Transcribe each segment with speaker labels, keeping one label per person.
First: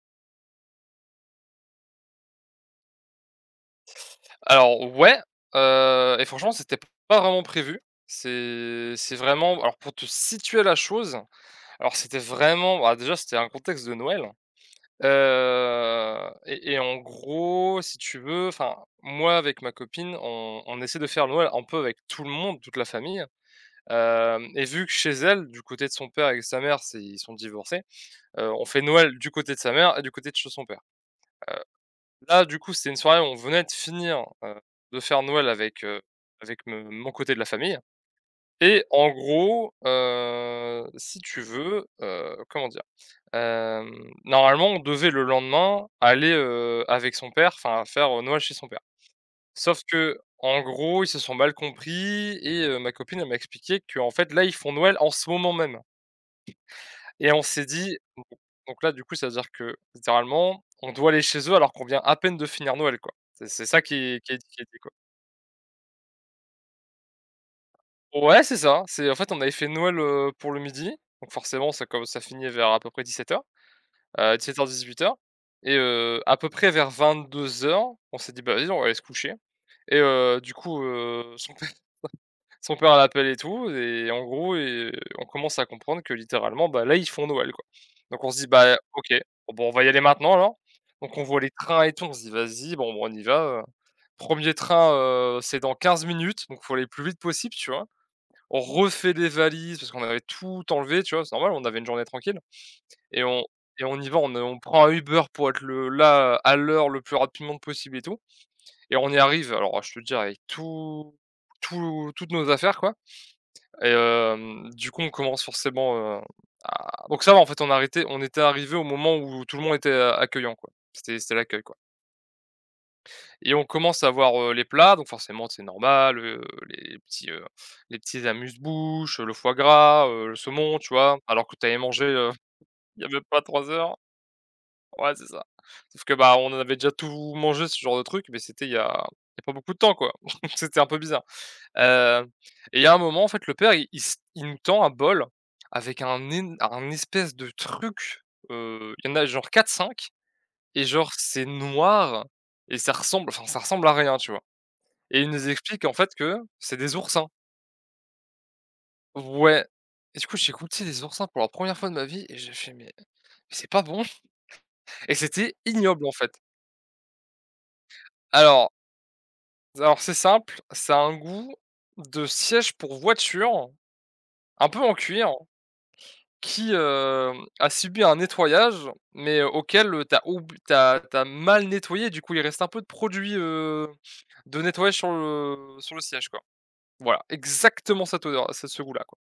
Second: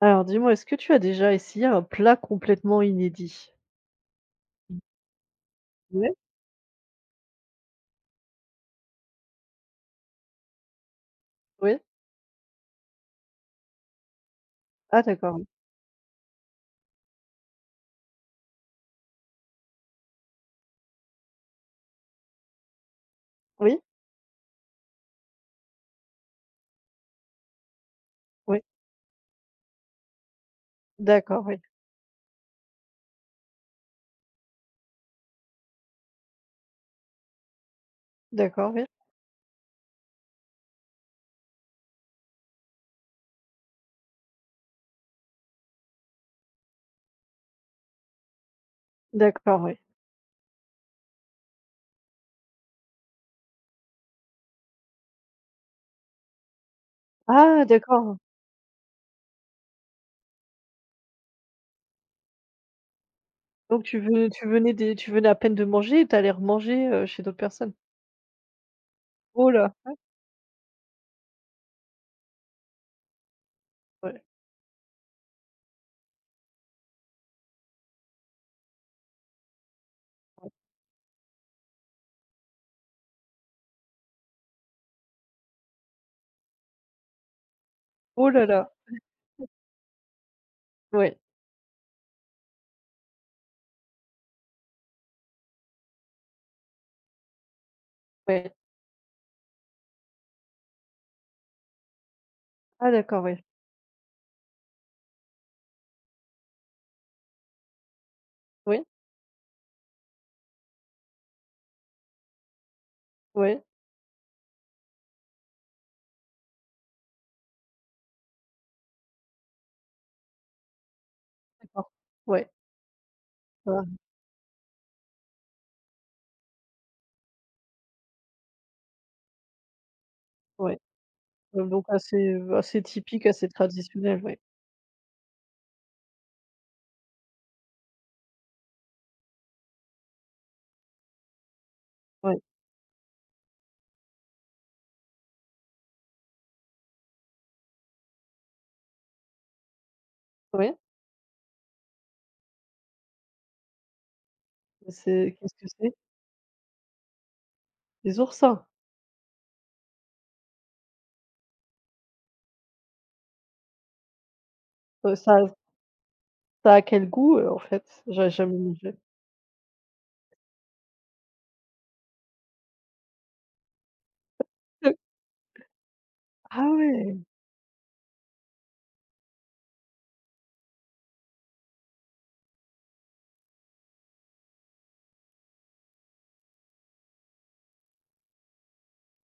Speaker 1: Alors dis-moi, est-ce que tu as déjà essayé un plat complètement inédit?
Speaker 2: Alors ouais,
Speaker 1: Ouais,
Speaker 2: et franchement, c'était pas vraiment prévu. C'est vraiment, alors pour te situer la chose,
Speaker 1: oui.
Speaker 2: alors c'était vraiment, bah, déjà, c'était un contexte de Noël.
Speaker 1: Ah d'accord, oui.
Speaker 2: Et en gros, si tu veux, enfin, moi avec ma copine, on essaie de faire Noël un peu avec tout le monde, toute la famille,
Speaker 1: Oui,
Speaker 2: hem et vu que chez elle, du côté de son père et de sa mère, c'est ils sont divorcés.
Speaker 1: oui.
Speaker 2: On fait Noël du côté de sa mère et du côté de chez son père.
Speaker 1: D'accord, oui.
Speaker 2: Là, du coup, c'était une soirée où on venait de finir, de faire Noël avec, avec me mon côté de la famille,
Speaker 1: D'accord,
Speaker 2: et
Speaker 1: oui.
Speaker 2: en gros, si tu veux, comment dire? Normalement, on devait le lendemain aller, avec son père, enfin faire, Noël chez son père.
Speaker 1: D'accord, oui.
Speaker 2: Sauf que, en gros, ils se sont mal compris et ma copine, elle m'a expliqué qu'en fait, là, ils font Noël en ce moment même. Et on
Speaker 1: Ah
Speaker 2: s'est dit
Speaker 1: d'accord.
Speaker 2: bon, donc là, du coup, ça veut dire que littéralement, on doit aller chez eux alors qu'on vient à peine de finir Noël, quoi. C'est ça
Speaker 1: Donc
Speaker 2: qui
Speaker 1: tu
Speaker 2: est
Speaker 1: ve
Speaker 2: qui est dit,
Speaker 1: tu venais
Speaker 2: quoi.
Speaker 1: des tu venais à peine de manger et tu allais remanger, chez d'autres personnes?
Speaker 2: Ouais, c'est ça. C'est, en fait, on
Speaker 1: Oh
Speaker 2: avait fait
Speaker 1: là!
Speaker 2: Noël, pour le midi, donc forcément, ça comme ça finit vers à peu près 17:00,
Speaker 1: Ouais.
Speaker 2: 17:00-18:00 et à peu près vers 22:00, on s'est dit: «Bah, vas-y, on va aller se coucher» et du coup, son père l'appelle et tout, et en gros et on commence à comprendre que littéralement, bah, là, ils font Noël, quoi. Donc
Speaker 1: Oh
Speaker 2: on se
Speaker 1: là
Speaker 2: dit:
Speaker 1: là!
Speaker 2: «Bah, OK, bon, on va y aller maintenant alors».
Speaker 1: Oui.
Speaker 2: Donc on voit les trains et tout, on se dit: «Vas-y, bon, bah, on y va, heu». Train, c'est dans 15 minutes, donc faut aller le plus vite possible, tu vois?
Speaker 1: Oui.
Speaker 2: On refait les valises parce qu'on avait tout enlevé, tu vois? C'est normal, on avait une journée tranquille
Speaker 1: Ah d'accord,
Speaker 2: et
Speaker 1: oui.
Speaker 2: on et on y va, on prend un Uber pour être le là, à l'heure, le plus rapidement possible et tout,
Speaker 1: Oui,
Speaker 2: et on y arrive, alors je te dis avec toutes nos affaires, quoi,
Speaker 1: oui.
Speaker 2: et du coup, on commence forcément, à donc ça va, en fait, on a arrêté on était arrivé au moment où tout le monde était, accueillant, quoi. C'était l'accueil, quoi,
Speaker 1: D'accord. Oui.
Speaker 2: et on
Speaker 1: Ah,
Speaker 2: commence à voir, les plats. Donc forcément, c'est normal, les petits, heu, les petits amuse-bouches, le foie gras, le
Speaker 1: ouais.
Speaker 2: saumon, tu vois? Alors que tu avais
Speaker 1: Donc
Speaker 2: mangé,
Speaker 1: assez, assez
Speaker 2: il y avait
Speaker 1: typique,
Speaker 2: pas
Speaker 1: assez
Speaker 2: 3 heures.
Speaker 1: traditionnel, oui.
Speaker 2: Ouais, c'est ça. Sauf que, bah, on en avait déjà tout mangé, ce genre de truc, mais c'était il y a pas beaucoup de temps, quoi. C'était un peu bizarre. Heu
Speaker 1: Oui.
Speaker 2: et il y a un moment, en fait, le père, il nous tend un bol avec un espèce de truc, il y en a genre quatre-cinq
Speaker 1: Oui.
Speaker 2: et genre c'est noir et ça ressemble, enfin, ça ressemble à rien, tu vois? Et il
Speaker 1: C'est,
Speaker 2: nous
Speaker 1: qu'est-ce que
Speaker 2: explique, en
Speaker 1: c'est?
Speaker 2: fait, que c'est des oursins.
Speaker 1: Des oursins?
Speaker 2: Ouais, et du coup, j'ai goûté des oursins pour la première fois de ma vie et j'ai fait: «Mais c'est pas bon» et
Speaker 1: Heu, ça
Speaker 2: c'était ignoble, en fait.
Speaker 1: Ça a quel goût, en fait? J'aurais jamais
Speaker 2: Alors
Speaker 1: mangé.
Speaker 2: alors, c'est simple, ça a un goût de siège pour voiture, un peu en cuir.
Speaker 1: Ah
Speaker 2: Qui,
Speaker 1: ouais,
Speaker 2: a subi un nettoyage, mais auquel, tu as oub tu mal nettoyé, du coup, il reste un peu de produit, de nettoyage sur le siège, quoi. Voilà, exactement cette odeur, ce goût-là, quoi.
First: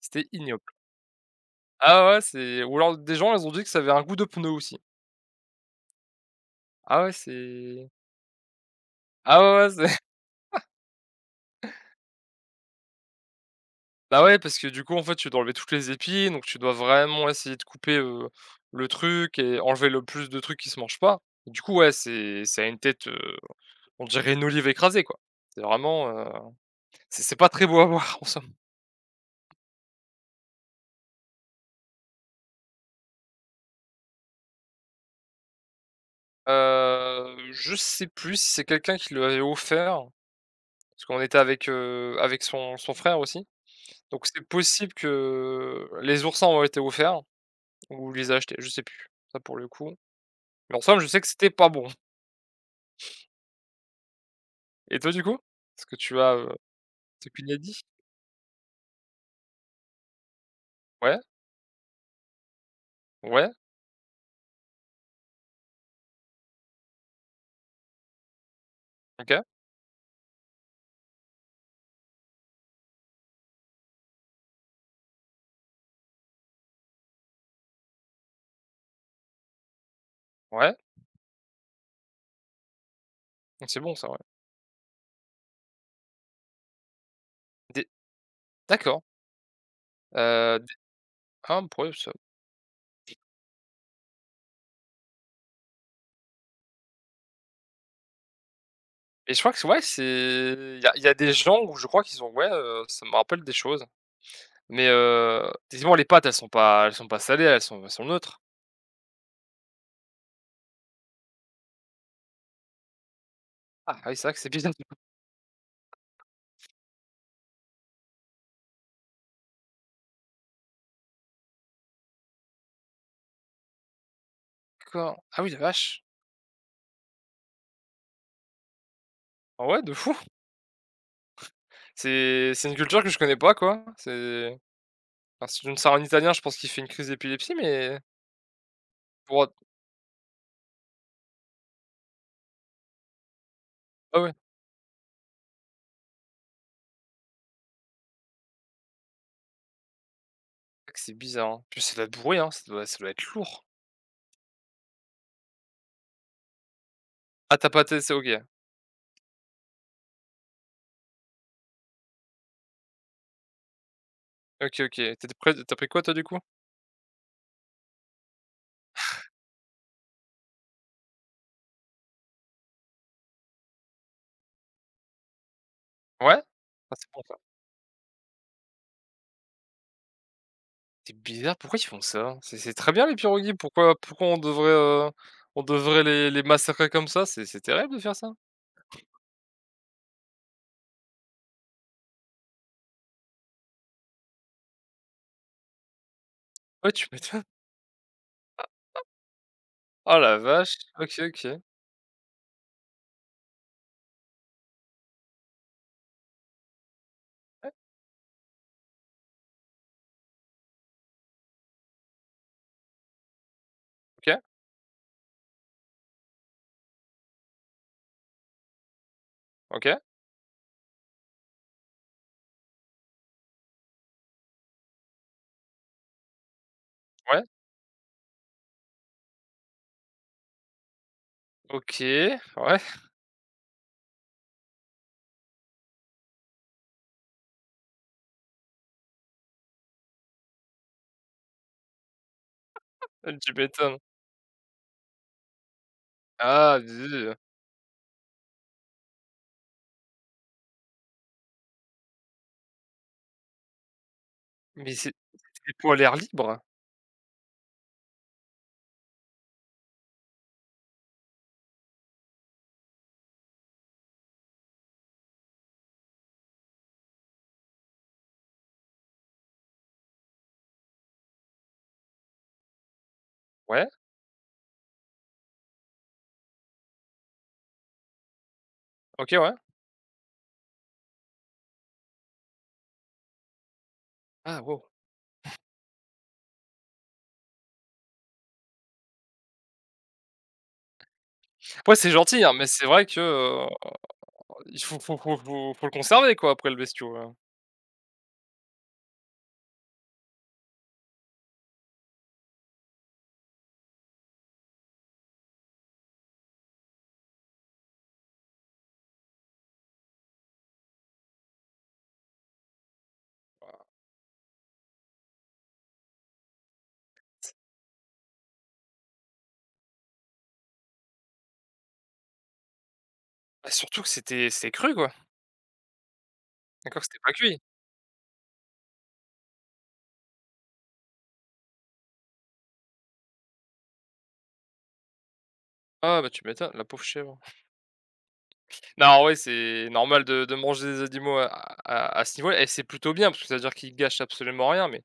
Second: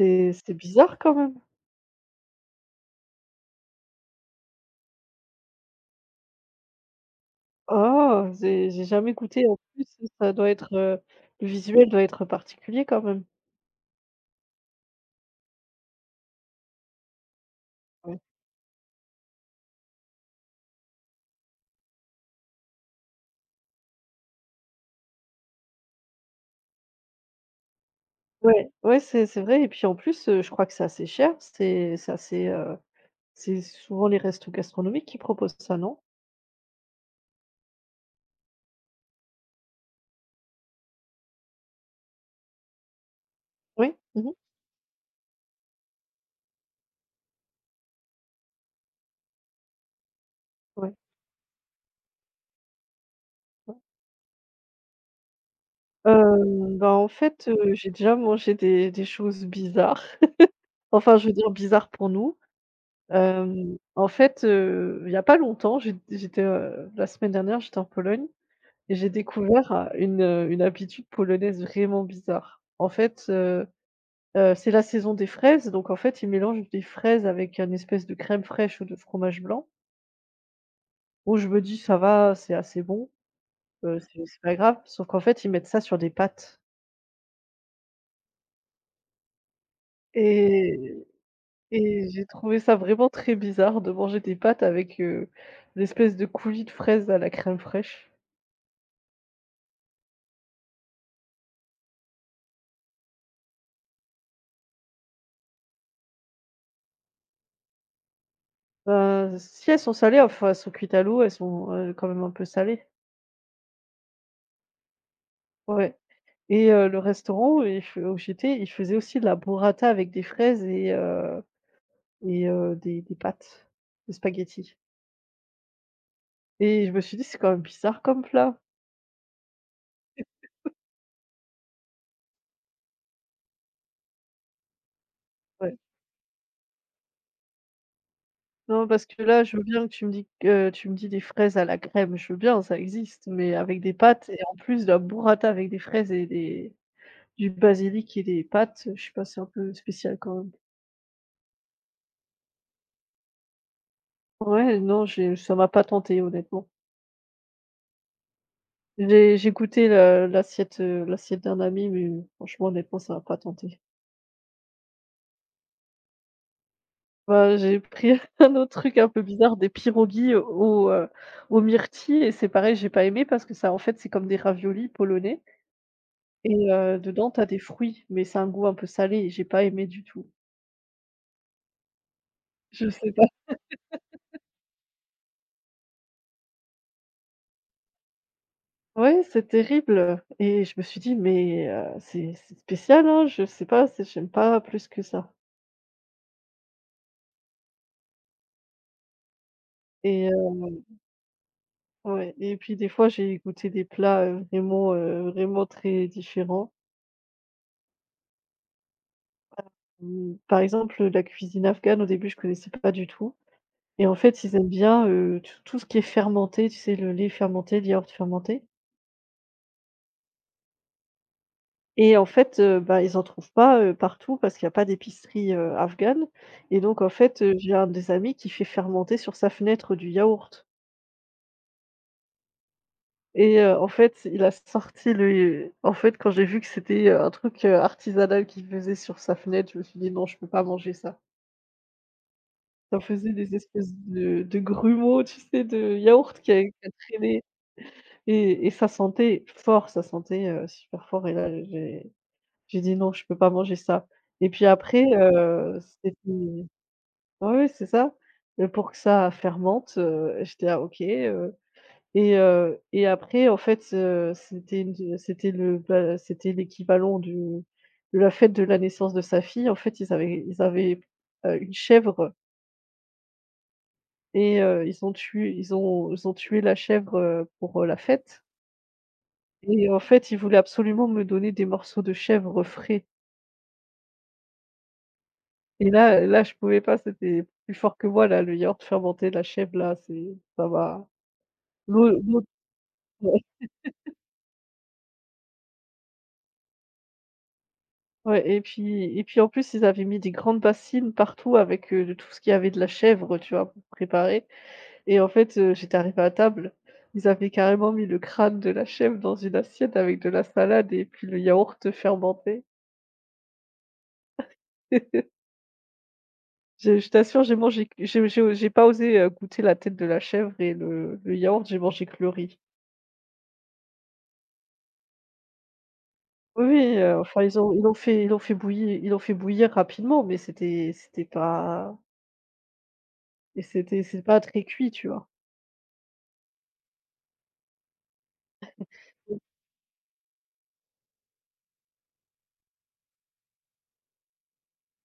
Speaker 2: C'était
Speaker 1: c'est
Speaker 2: ignoble.
Speaker 1: bizarre quand même.
Speaker 2: Ah ouais, ouais, c'est ou alors des gens, ils ont dit que ça avait un goût de pneu aussi. Ah ouais, c'est
Speaker 1: Oh, j'ai jamais
Speaker 2: ah
Speaker 1: goûté en
Speaker 2: ouais, ouais,
Speaker 1: plus,
Speaker 2: c'est
Speaker 1: ça doit être, le visuel doit être particulier quand même.
Speaker 2: bah ouais, parce que, du coup, en fait, tu dois enlever toutes les épines, donc tu dois vraiment essayer de couper,
Speaker 1: Ouais.
Speaker 2: le truc et enlever le plus de trucs qui se mangent pas. Du coup, ouais, c'est ça a une tête, on dirait une olive écrasée, quoi. C'est vraiment, c'est pas très beau à voir, en somme.
Speaker 1: Ouais, ouais, c'est vrai et puis en plus, je crois que c'est assez cher. C'est assez, c'est souvent les restos gastronomiques qui proposent ça, non?
Speaker 2: Je sais plus si c'est quelqu'un qui lui avait offert, parce qu'on était avec, avec son frère aussi,
Speaker 1: Oui? Mmh
Speaker 2: donc
Speaker 1: mh.
Speaker 2: c'est possible que les oursins ont été offerts ou les a achetés, je sais plus, ça, pour le coup. Mais en
Speaker 1: Ouais,
Speaker 2: somme, je sais que c'était pas bon.
Speaker 1: ouais.
Speaker 2: Et toi, du coup? Est-ce que tu as,
Speaker 1: Bah, en
Speaker 2: ce
Speaker 1: fait,
Speaker 2: qu'il a dit?
Speaker 1: j'ai déjà mangé des choses bizarres. Enfin,
Speaker 2: Ouais,
Speaker 1: je veux dire bizarres pour nous.
Speaker 2: ouais,
Speaker 1: En fait, il y a pas longtemps, j'étais, la semaine dernière, j'étais en Pologne et j'ai
Speaker 2: OK,
Speaker 1: découvert, une habitude polonaise vraiment bizarre. En fait, c'est la saison des fraises, donc en fait, ils mélangent des fraises avec une espèce de crème fraîche ou de fromage blanc.
Speaker 2: ouais,
Speaker 1: Bon, je me dis: «Ça va, c'est assez bon,
Speaker 2: donc c'est bon ça, ouais.
Speaker 1: c'est pas grave», sauf qu'en fait, ils mettent ça sur des pâtes
Speaker 2: Des D'accord, heu, des
Speaker 1: et
Speaker 2: pour eux,
Speaker 1: et
Speaker 2: ça-.
Speaker 1: j'ai trouvé ça vraiment très bizarre de manger des pâtes avec, l'espèce de coulis de fraises à la crème fraîche.
Speaker 2: Et je crois que c'est ouais, c'est il y a des gens où je crois qu'ils ont ça me rappelle des choses. Mais, effectivement, les pâtes, elles sont pas salées, elles sont neutres.
Speaker 1: Bah, si elles sont salées, enfin, elles sont cuites à l'eau, elles sont, quand même un peu salées.
Speaker 2: Ah oui, c'est vrai que c'est bizarre.
Speaker 1: Ouais et le restaurant où j'étais, il faisait aussi de la burrata avec des fraises et des pâtes, des spaghettis
Speaker 2: D'accord. Ah oui, la vache.
Speaker 1: et je me suis dit: «C'est quand même bizarre comme plat».
Speaker 2: Ah ouais, de fou. C'est une culture que je connais pas, quoi. Si je
Speaker 1: Ouais.
Speaker 2: me sers un italien, je pense qu'il fait une crise d'épilepsie, mais
Speaker 1: Non, parce que
Speaker 2: pour
Speaker 1: là,
Speaker 2: autre
Speaker 1: je veux bien que tu me dis que tu me dis des fraises à la crème, je veux bien, ça existe, mais avec des
Speaker 2: ah
Speaker 1: pâtes
Speaker 2: ouais,
Speaker 1: et en plus de la burrata avec des fraises et des du basilic et des pâtes, je sais pas, c'est un peu spécial quand même.
Speaker 2: c'est vrai que c'est bizarre, hein. Puis ça doit être bourré, hein, ça doit être lourd.
Speaker 1: Ouais, non, j'ai ça m'a pas tenté honnêtement.
Speaker 2: Ah, tu as pas testé, OK.
Speaker 1: J'ai goûté l'assiette d'un ami, mais franchement honnêtement ça m'a pas tenté.
Speaker 2: OK, OK. Tu as pris quoi, toi, du coup?
Speaker 1: Bah, j'ai pris un autre truc un peu bizarre, des pierogies au aux myrtilles et c'est pareil, j'ai pas aimé parce que ça en fait, c'est comme des raviolis polonais
Speaker 2: Ouais?
Speaker 1: et
Speaker 2: Ah, c'est bon
Speaker 1: dedans
Speaker 2: ça.
Speaker 1: t'as des fruits, mais c'est un goût un peu salé et j'ai pas aimé du tout.
Speaker 2: C'est bizarre, pourquoi ils font ça? C'est
Speaker 1: Je
Speaker 2: très bien
Speaker 1: sais
Speaker 2: les
Speaker 1: pas.
Speaker 2: pirogues, pourquoi on devrait les massacrer comme ça? C'est terrible de faire ça.
Speaker 1: Ouais, c'est terrible et je me suis dit: «Mais c'est spécial, hein, je sais pas, c'est j'aime pas plus que ça»
Speaker 2: Ouais, tu m'étonnes. Oh
Speaker 1: et
Speaker 2: la vache! OK, OK.
Speaker 1: ouais et puis des fois, j'ai goûté des plats, vraiment très différents.
Speaker 2: Ouais,
Speaker 1: Mmh, par exemple, la cuisine afghane, au début, je connaissais pas du tout et en
Speaker 2: OK,
Speaker 1: fait, ils aiment bien, tout tout ce qui est fermenté, tu sais, le lait fermenté, le yaourt fermenté
Speaker 2: OK,
Speaker 1: et en fait, bah, ils en trouvent pas, partout parce qu'il y a pas d'épicerie, afghane et donc en fait,
Speaker 2: ouais,
Speaker 1: j'ai un des amis qui fait fermenter sur sa fenêtre du yaourt.
Speaker 2: OK, ouais,
Speaker 1: Et en fait, il a sorti le en fait, quand j'ai vu que c'était, un truc, artisanal qu'il faisait sur sa fenêtre, je me suis dit: «Non, je peux pas manger ça». Ça faisait
Speaker 2: tu
Speaker 1: des espèces
Speaker 2: m'étonnes.
Speaker 1: de grumeaux, tu sais, de yaourt qui a qui
Speaker 2: Ah
Speaker 1: a
Speaker 2: zut!
Speaker 1: traîné et ça sentait fort, ça sentait, super fort et là, j'ai dit: «Non, je peux pas manger ça» et puis
Speaker 2: Mais
Speaker 1: après,
Speaker 2: c'est pour l'air libre?
Speaker 1: c'était ouais, ouais, c'est ça, pour que ça fermente, j'étais ah «OK, et et après en fait, c'était c'était l'équivalent du de la fête de la naissance de sa fille. En fait, ils avaient une chèvre
Speaker 2: Ouais,
Speaker 1: et ils ont tué la chèvre, pour la fête
Speaker 2: OK, ouais.
Speaker 1: et en fait, ils voulaient absolument me donner des morceaux de chèvre frais
Speaker 2: Ah wow.
Speaker 1: et là, je pouvais pas, c'était plus fort que moi là, le yaourt fermenté, la chèvre là, c'est ça va.
Speaker 2: Ouais,
Speaker 1: l'eau
Speaker 2: c'est
Speaker 1: l'eau
Speaker 2: gentil, hein, mais c'est vrai que, il faut le conserver, quoi, après le bestiau, hein.
Speaker 1: Ouais et puis en plus ils avaient mis des grandes bassines partout avec, de tout ce qu'il y avait de la chèvre, tu vois, pour préparer et en fait, j'étais arrivée à table, ils avaient carrément mis le crâne de la chèvre dans une assiette avec de la salade et puis le yaourt fermenté. Je t'assure, j'ai mangé que j'ai pas osé, goûter la tête de la chèvre et le yaourt, j'ai mangé que le riz.
Speaker 2: Bah, surtout que c'était cru, quoi,
Speaker 1: Oui, oui,
Speaker 2: d'accord? C'était pas
Speaker 1: enfin
Speaker 2: cuit.
Speaker 1: ils l'ont fait bouillir rapidement mais c'était pas et c'est pas très cuit, tu vois?
Speaker 2: Ah bah, tu m'étonnes, la pauvre chèvre. Non, ouais, c'est normal de manger des animaux à ce niveau-là, et c'est plutôt bien parce que ça veut dire qu'ils gâchent absolument rien, mais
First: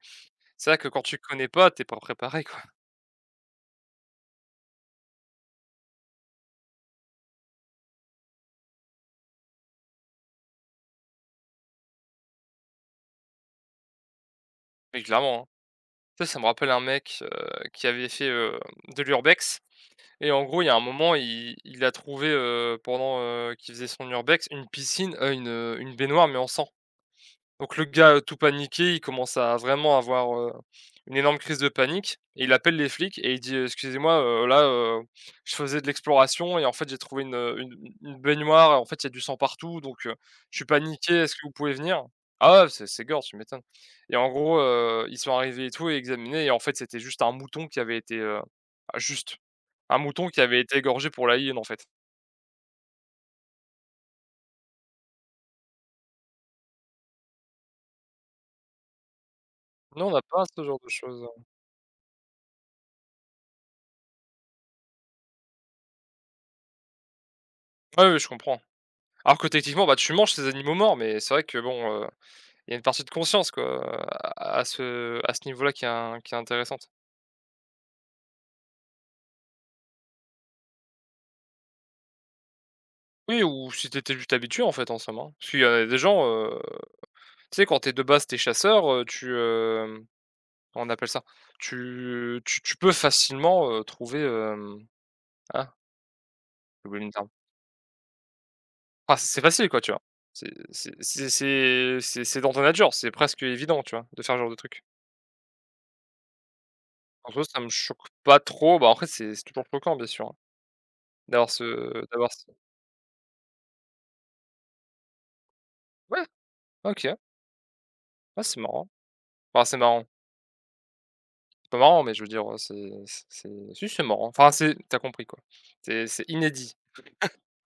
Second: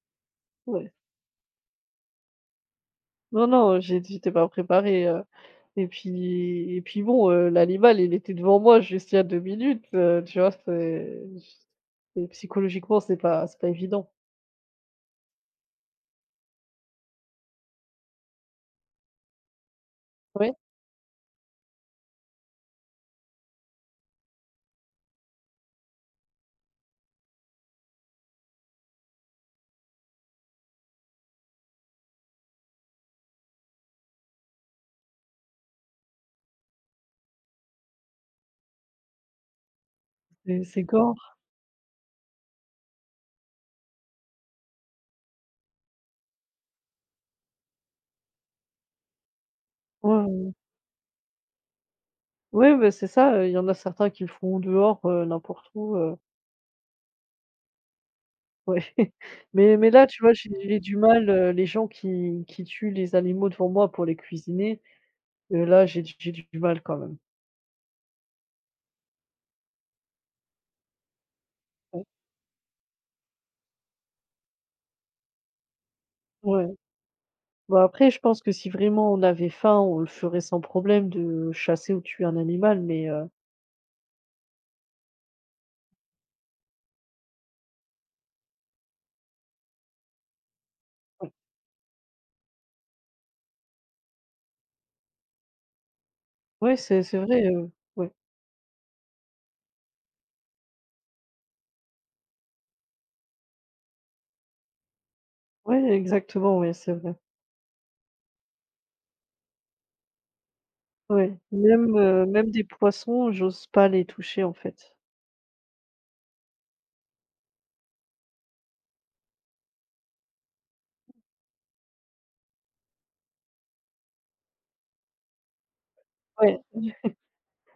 Speaker 2: c'est vrai que
Speaker 1: Ouais.
Speaker 2: quand tu connais pas, t'es pas préparé, quoi.
Speaker 1: Non, non, j'étais pas préparée, et puis bon, l'animal, il était devant moi juste il y a 2 minutes, tu vois? C'est psychologiquement, c'est pas évident.
Speaker 2: Mais clairement, hein. Tu Ça me rappelle un mec, qui avait fait, de l'urbex, et en
Speaker 1: Ouais,
Speaker 2: gros, il y a un moment, il a trouvé, pendant, qu'il faisait son urbex, une piscine, une baignoire mais en sang. Donc le gars, tout paniqué, il commence à vraiment avoir, une énorme crise de panique, et il appelle les flics et il dit: «Excusez-moi, là, je faisais de l'exploration et en fait j'ai trouvé une, une baignoire et en fait il y a du sang partout, donc, je suis
Speaker 1: c'est
Speaker 2: paniqué, est-ce
Speaker 1: gore.
Speaker 2: que vous pouvez venir?» Ah ouais, c'est gore, tu m'étonnes. Et en gros, ils sont arrivés et tout et examinés, et en fait c'était juste un mouton qui avait été, ah juste, un
Speaker 1: Ouais,
Speaker 2: mouton qui
Speaker 1: ouais.
Speaker 2: avait été égorgé pour la hyène, en fait.
Speaker 1: Ouais, bah, c'est ça, il y en a certains qui le font dehors, n'importe où, ouais. Mais là,
Speaker 2: Non, on n'a
Speaker 1: tu vois,
Speaker 2: pas ce
Speaker 1: j'ai
Speaker 2: genre de
Speaker 1: du
Speaker 2: choses,
Speaker 1: mal, les gens qui tuent les animaux devant moi pour les cuisiner, là, j'ai du mal quand même.
Speaker 2: ouais, ouais, je comprends. Alors que techniquement, bah, tu manges ces animaux morts, mais c'est vrai que bon,
Speaker 1: Ouais.
Speaker 2: il y a une partie de conscience, quoi, à à ce niveau-là qui est in qui est
Speaker 1: Ouais.
Speaker 2: intéressante.
Speaker 1: Bah, après, je pense que si vraiment on avait faim, on le ferait sans problème de chasser ou tuer un animal, mais
Speaker 2: Oui, ou si t'étais juste habitué, en fait, en somme, hein. Parce qu'il y en a des gens, tu sais, quand t'es de base t'es chasseur, on appelle ça?
Speaker 1: ouais,
Speaker 2: Tu peux facilement, trouver, ah,
Speaker 1: ouais,
Speaker 2: j'ai oublié le
Speaker 1: c'est
Speaker 2: terme.
Speaker 1: vrai, ouais.
Speaker 2: Ah, c'est facile, quoi, tu vois? C'est dans ta nature, c'est presque évident, tu vois? De faire ce genre de truc.
Speaker 1: Ouais, exactement, ouais, c'est vrai.
Speaker 2: En soi, ça me choque pas trop, bah, après c'est toujours choquant, bien sûr, hein,
Speaker 1: Ouais,
Speaker 2: d'avoir ce
Speaker 1: même,
Speaker 2: d'avoir ce,
Speaker 1: même des poissons, j'ose pas les toucher, en fait.
Speaker 2: ouais, OK, ah c'est marrant. Enfin, c'est marrant, pas marrant, mais je veux dire, c'est c'est si c'est marrant. Enfin, c'est tu compris, quoi. C'est
Speaker 1: Ouais.
Speaker 2: inédit.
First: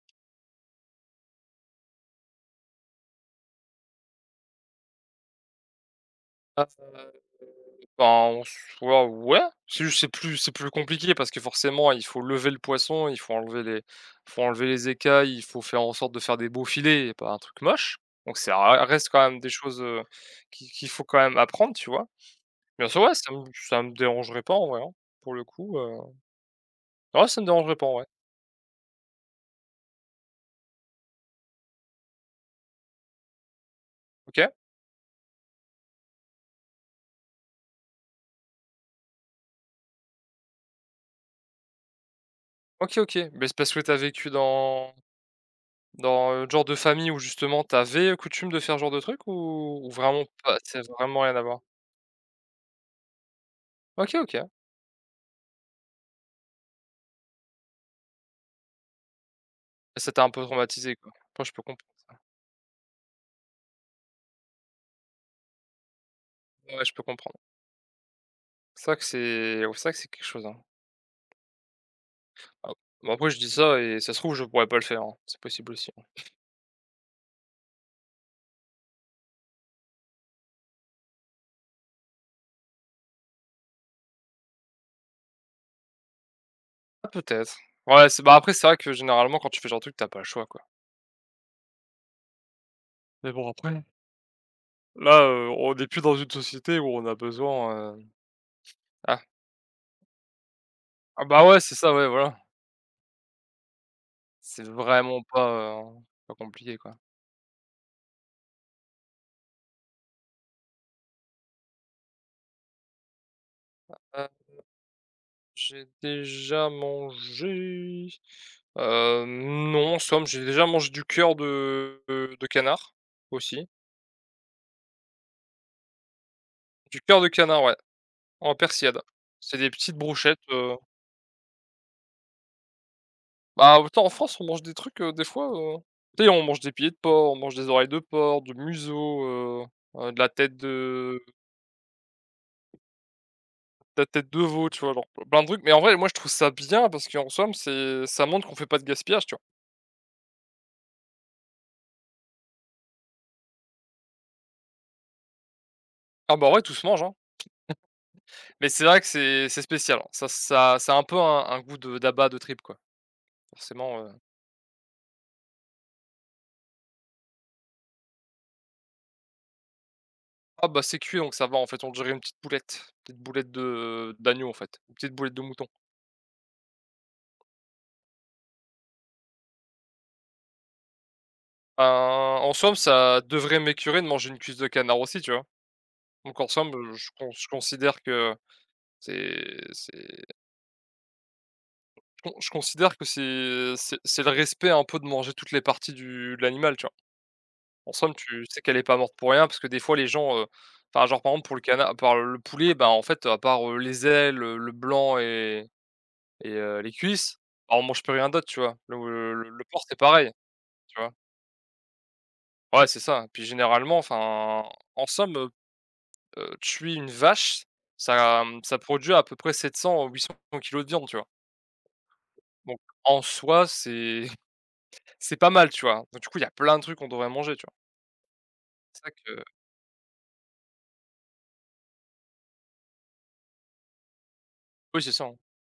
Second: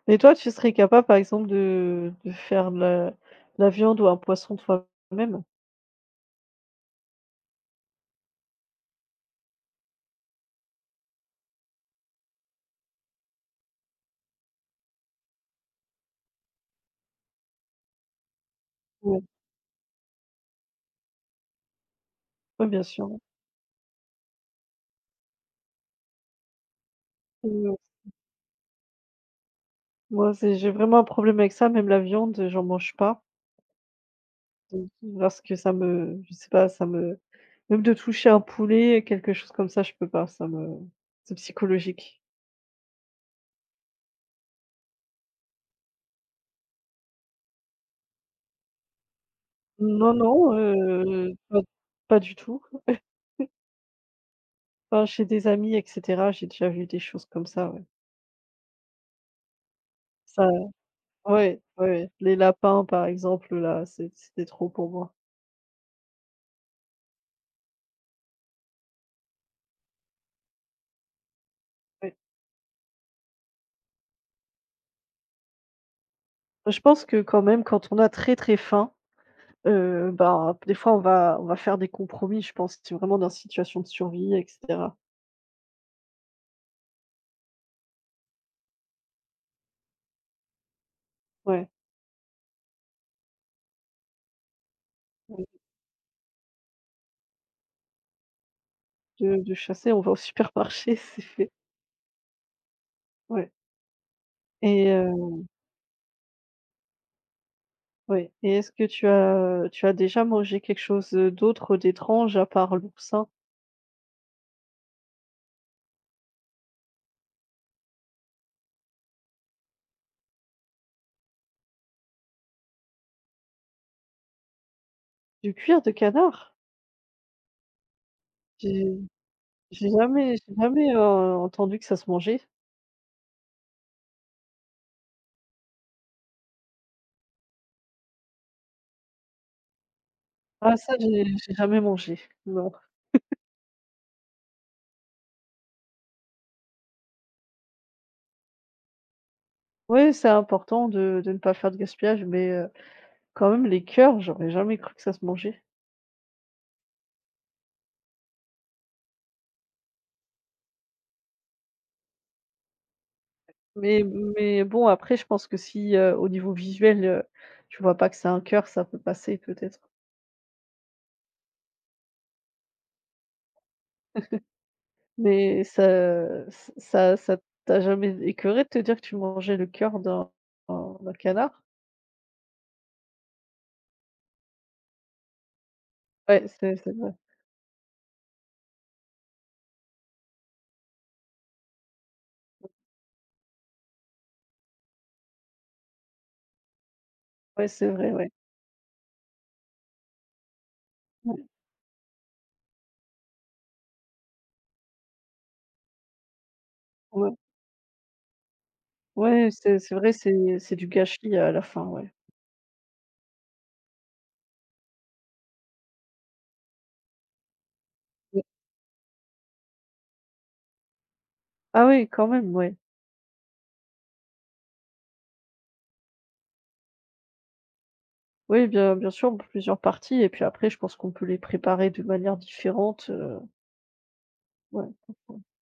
Speaker 1: Mais toi, tu serais capable, par exemple, de faire la la viande ou un poisson toi-même?
Speaker 2: Ah, ben, en soi, ouais, ouais. C'est plus compliqué parce que forcément, il faut lever le poisson, il faut enlever les écailles, il faut faire en sorte de faire des beaux filets et pas un truc moche. Donc ça re reste quand
Speaker 1: Ouais.
Speaker 2: même des choses, qui qu'il faut quand même apprendre, tu vois?
Speaker 1: Ouais, bien
Speaker 2: Bien sûr,
Speaker 1: sûr.
Speaker 2: ouais, ça me dérangerait pas en vrai, hein, pour le coup, ouais, ça me
Speaker 1: Ouais.
Speaker 2: dérangerait pas en vrai.
Speaker 1: Moi, c'est j'ai vraiment un problème avec ça, même la viande, j'en mange pas.
Speaker 2: OK.
Speaker 1: Mmh, parce que ça me je sais pas, ça me même de toucher un poulet, quelque chose comme ça, je peux pas, ça me c'est psychologique.
Speaker 2: OK, OK. Mais c'est parce que t'as vécu dans, le genre de famille où justement t'avais coutume de faire ce genre de truc, ou
Speaker 1: Non,
Speaker 2: vraiment
Speaker 1: non,
Speaker 2: pas? C'est vraiment rien à
Speaker 1: pas
Speaker 2: voir?
Speaker 1: pas du tout.
Speaker 2: OK, OK.
Speaker 1: Enfin, chez des amis et cetera, j'ai déjà vu des choses comme ça, ouais.
Speaker 2: Ça t'a un peu
Speaker 1: Ça
Speaker 2: traumatisé, quoi? Moi, je
Speaker 1: Ouais,
Speaker 2: peux comprendre.
Speaker 1: ouais, les lapins, par exemple, là, c'est c'était trop pour moi.
Speaker 2: Ouais, je peux comprendre. C'est vrai que c'est quelque chose, hein.
Speaker 1: Ouais.
Speaker 2: Ah bah, après je dis ça et ça se trouve je pourrais pas le faire, hein. C'est possible aussi, hein.
Speaker 1: Je pense que quand même, quand on a très, très faim, bah, des fois, on va faire des compromis, je pense. C'est vraiment dans une situation de survie et cetera.
Speaker 2: Ah, peut-être. Ouais, c'est bah, après c'est vrai que généralement quand tu fais ce genre de truc, t'as pas le choix, quoi.
Speaker 1: Ouais.
Speaker 2: Mais bon, après, là, on n'est plus dans une société où on a besoinah.
Speaker 1: De chasser, on va au supermarché, c'est
Speaker 2: Ah bah,
Speaker 1: fait.
Speaker 2: ouais, c'est ça, ouais, voilà.
Speaker 1: Ouais
Speaker 2: C'est
Speaker 1: et
Speaker 2: vraiment pas, pas compliqué, quoi.
Speaker 1: ouais et est-ce que tu as déjà mangé quelque chose, d'autre d'étrange à part l'oursin?
Speaker 2: J'ai déjà mangé, non, en somme, j'ai déjà mangé du cœur de canard, aussi.
Speaker 1: Du cuir de canard?
Speaker 2: Du cœur de canard, ouais, en
Speaker 1: J'ai
Speaker 2: persillade. C'est des
Speaker 1: j'ai
Speaker 2: petites
Speaker 1: jamais
Speaker 2: brochettes,
Speaker 1: j'ai
Speaker 2: heu,
Speaker 1: jamais, heu, entendu que ça se mangeait.
Speaker 2: Bah, autant en France, on mange des trucs, des fois, heu, tu sais, on mange des pieds de porc, on mange des oreilles de porc, du museau, heu heu, de la tête
Speaker 1: Ah ça,
Speaker 2: de
Speaker 1: j'ai jamais mangé, non.
Speaker 2: de la tête de veau, tu vois? Genre plein de trucs, mais en vrai, moi, je trouve ça bien parce qu'en somme, c'est ça montre qu'on fait pas de gaspillage, tu vois?
Speaker 1: Ouais, c'est important de ne pas faire de gaspillage, mais quand même les cœurs, j'aurais jamais cru que ça se mangeait.
Speaker 2: Ah, bah, ouais, tout se mange, hein. Mais c'est vrai que c'est spécial, hein. Ça a un peu un goût de d'abat, de tripes, quoi. Forcément:
Speaker 1: Mais mais bon, après, je pense que si, au niveau visuel, tu vois pas que c'est un cœur, ça peut passer peut-être.
Speaker 2: «Ah bah, c'est cuit, donc ça va, en fait, on dirait une petite boulette, de d'agneau, en fait, une petite boulette de
Speaker 1: Mais
Speaker 2: mouton».
Speaker 1: ça, ça ça t'a jamais écœuré de te dire que tu mangeais le cœur d'un d'un canard?
Speaker 2: Ben, en somme, ça devrait m'écurer de manger une cuisse de canard aussi, tu vois? Donc,
Speaker 1: Ouais,
Speaker 2: en somme,
Speaker 1: c'est vrai.
Speaker 2: je considère que c'est je con je considère que c'est le respect un peu de manger toutes les parties du de l'animal, tu vois?
Speaker 1: Ouais, c'est
Speaker 2: En
Speaker 1: vrai,
Speaker 2: somme,
Speaker 1: ouais.
Speaker 2: tu sais qu'elle est pas morte pour rien parce que des fois les gens, enfin, genre par
Speaker 1: Ouais,
Speaker 2: exemple, pour le canard, par le poulet, bah, en fait, à part, les ailes, le blanc et les
Speaker 1: ouais.
Speaker 2: cuisses, bah, on mange plus rien d'autre, tu vois?
Speaker 1: Ouais,
Speaker 2: Le porc,
Speaker 1: c'est
Speaker 2: c'est
Speaker 1: vrai,
Speaker 2: pareil,
Speaker 1: c'est du
Speaker 2: tu vois?
Speaker 1: gâchis à la fin, ouais.
Speaker 2: Ouais, c'est ça. Puis généralement, enfin, en somme, tuer une vache,
Speaker 1: Ouais.
Speaker 2: ça, ça produit à peu près 700-800 kg de viande, tu vois?
Speaker 1: Ah oui, quand même, ouais.
Speaker 2: Donc, en soi, c'est c'est pas mal, tu vois? Donc, du coup, il y a plein de trucs qu'on devrait manger, tu vois?
Speaker 1: Oui, bien
Speaker 2: C'est
Speaker 1: bien
Speaker 2: ça
Speaker 1: sûr,
Speaker 2: que
Speaker 1: plusieurs parties et puis après, je pense qu'on peut les préparer de manière différente, ouais.
Speaker 2: Oui, c'est ça, hein.